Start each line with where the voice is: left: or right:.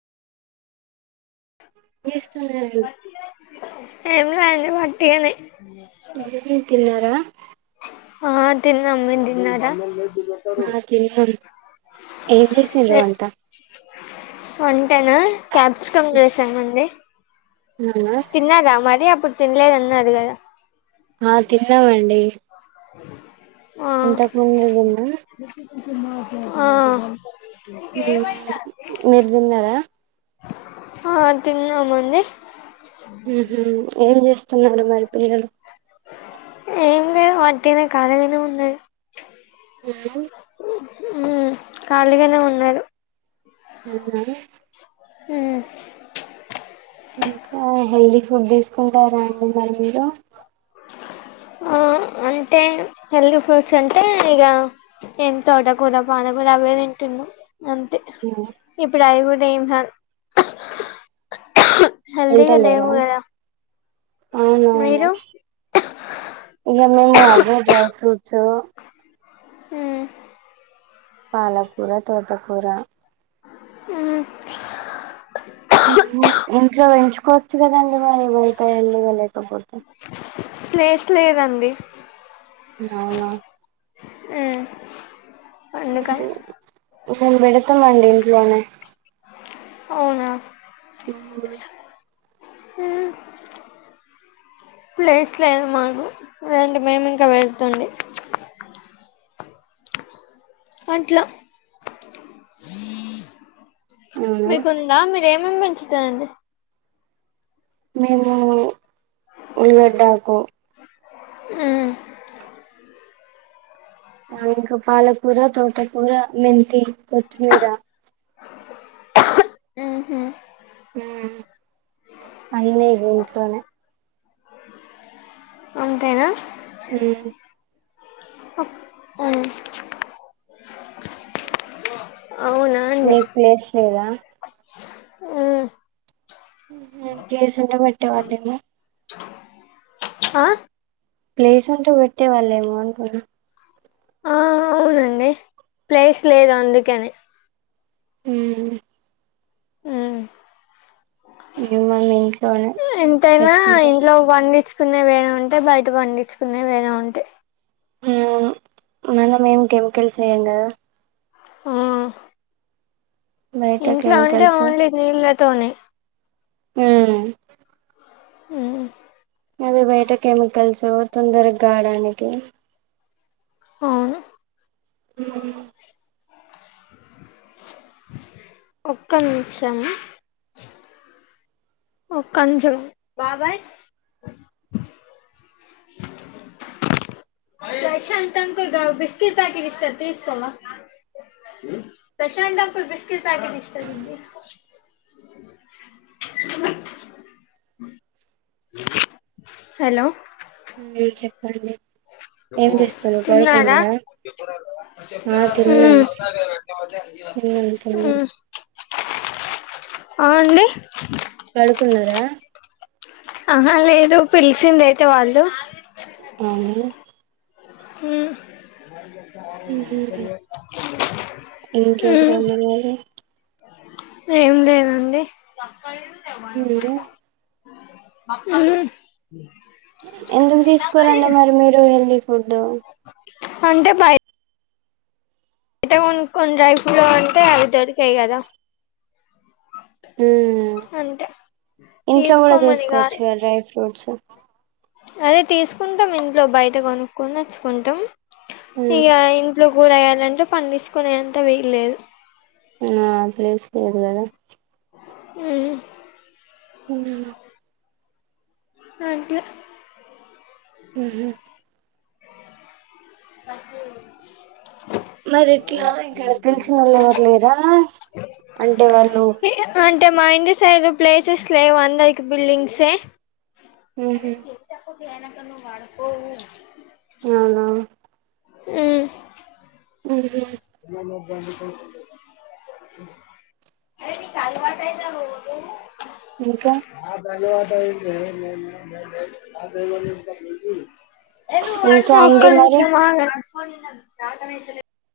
right: News సరే
left: ఏం కాదండి పట్టికనే
right: మీరు తిన్నారా
left: హా తిన్నాం మీరు తిన్నారా
right: ఆ తిన్నాం ఏం చేసిన్రు వంట
left: వన్ టనా క్యాప్సికం చేసామండి.
right: అవునా
left: తిన్నారా మరి అప్ ఇప్పుడు తిన్లేదు అన్నారు గదా
right: ఆ తిన్నామండి
left: ఆ
right: ఇంతకుముందు తిన్నా
left: ఆ
right: హ్మ్ మీరు తిన్నారా
left: ఆ తిన్నామండి
right: హ్మ్ హు ఏం చేస్ స్తున్నారు మరి పిల్లలు
left: ఏం లేదు వట్టినే ఖాళీగానే ఉన్నాయి
right: [unintelligible]
left: హ్మ్ ఖాళీగానే ఉన్నారు
right: అవునా
left: హ్మ్
right: ఇంకా హెల్దీ ఫుడ్ తీసుకుంటారా అండి మరి మీరు
left: ఆ అంటే హెల్తీ ఫుడ్స్ అంటే ఇగ ఏం తోటకూర పానకూర అవే తింటున్నాం అంతే ఇప్పుడు అవి గూ డా దేంహ హెల్తీగా లేవు
right: తింటలేరా
left: గదా
right: అవునవును ఇగ మేము అవే డ్రై ఫ్రూట్ చు
left: హ్మ్
right: పాలకూర తోటకూర
left: హ్మ్
right: నువ్వు ఇంట్లో పెంచుకో చ్చుగదండి మరి [unintelligible] లేకపోతే
left: ప్లేస్ లేదండి
right: నవునా
left: హ్మ్
right: హ్మ్ మేమ్ బెడతామం ఇంట్లోనే
left: అవునా
right: హ్మ్మ్
left: హ్మ్ ప్లేస్ లేదు మాకు లేదంటే మేము ఇంకా పెడుతుండే అట్లా
right: అవునా
left: మీకుందా మీరేమేమి పెడ్ స్తాయండి
right: మేము ఉలిగాడ్డ ఆకు
left: హ్
right: ఆ ఇంకా పాలకూర తోటకూర మెంతి కొత్తిమీర
left: మ్మ్ హ్మ్
right: ఉమ్ అయినయ్ కొనుక్కొని
left: అంతేనా
right: ఉమ్
left: మ్మ్ అవునా అండి
right: మీక్ ప్లేస్ లేదా
left: మ్మ్
right: ఉ హుమ్ ప్లేస్ ఉంటే పెట్టేవాళ్ళేమో
left: అ
right: ప్లేస్ ఉంటే పెట్టే వాళ్లేమో అంటున్న
left: ఆ అవునండి ప్లేస్ లేదు అందుకనే
right: ఉమ్
left: ఉమ్
right: ఇ మళ్ళీ ఇం
left: ఎంతైనా ఇంట్లో పండించ్ కునే వేరే ఉంటాయ్ బయట పండించుకునే వేరే ఉంటాయ్
right: ఉ అవును మనం ఏమ్ కెమికల్స్ ఏ యం గదా
left: ఆ
right: బయట
left: ఇంట్లో అంటే
right: కెమికల్స్
left: ఒన్లీ నీళ్ళతోనే
right: ఉమ్
left: ఉమ్
right: అదే బయట కెమికల్సు తొందరగాడానికి
left: అవును
right: హుమ్
left: ఒక్క నిమిషమ్ ఒక్క నిమిషం బాబాయ్ ప్రశాంత్ అంకుల్ గా బిస్కెట్ ప్యాకెట్ ఇస్తడు తీసుకోవా ప్రశాంత్ అంకుల్ బిస్కెట్ ప్యాకెట్ ఇస్తడు తీసుకో హలో
right: మీరు చెప్పండి ఏం చేస్తున్నారు
left: తిన్నర
right: పడుకున్నారా ఆ
left: ఉ
right: తిన్నాం తిన్నాం
left: ఉ
right: తిన్నాం
left: అ అండి
right: పడుకున్నారా
left: ఆహ లేదు పిలిసింది అయితే వాళ్ళు
right: అవును
left: ఉ మ్మ్
right: ఇంకేంటండి
left: ఏం లేదాండి
right: హు
left: హ్
right: ఎందుకు తీసుకోరండి మరి మీరు ఏళ్ళి ఫుడ్
left: అంటే బయ అయితే కొన్ని కొన్ని డ్రై ఫ్రూట్ అంటే అవి దొరికాయి కదా
right: ఉమ్
left: అంతే
right: ఇంట్లో కూడా
left: తీసుకోమని కాదు
right: చేసుకోవచ్చు డ్రై ఫ్రూట్స్
left: అదే తీసుకుంటాం ఇంట్లో బయట కొనుక్కకుని వచ్చుకుంటాం
right: మ్మ్
left: ఇగా ఇంట్లో గురయ్యాలంటే పంసుకునే అంత వేయల్లేదు
right: ఆ ప్లేస్ లేదు కదా
left: ఉమ్
right: ఉమ్
left: అంట
right: ఉ ఉమ్
left: అదు
right: మరి ఇట్లా ఇక్కడ తెలిసిన వాళ్ళు ఎవరు లేరా అంటే వాళ్ళు
left: అంటే మా ఇం సైదు ప్లేసెస్ లే అందకి బిల్డింగ్స్
right: ఉ హహ
left: వెనక నువ్వు వాడుకోవు
right: అవునా
left: ఉమ్
right: ఉ
left: డి అరే మీ కానీ వాటా
right: ఇంకా
left: రో ఆ పలి వా [unintelligible] దవాంత ఎ
right: ఇంకా
left: ఒక
right: అండి మరి
left: నిమిషం ఆగు పోను చేతన్ అయితే లేదు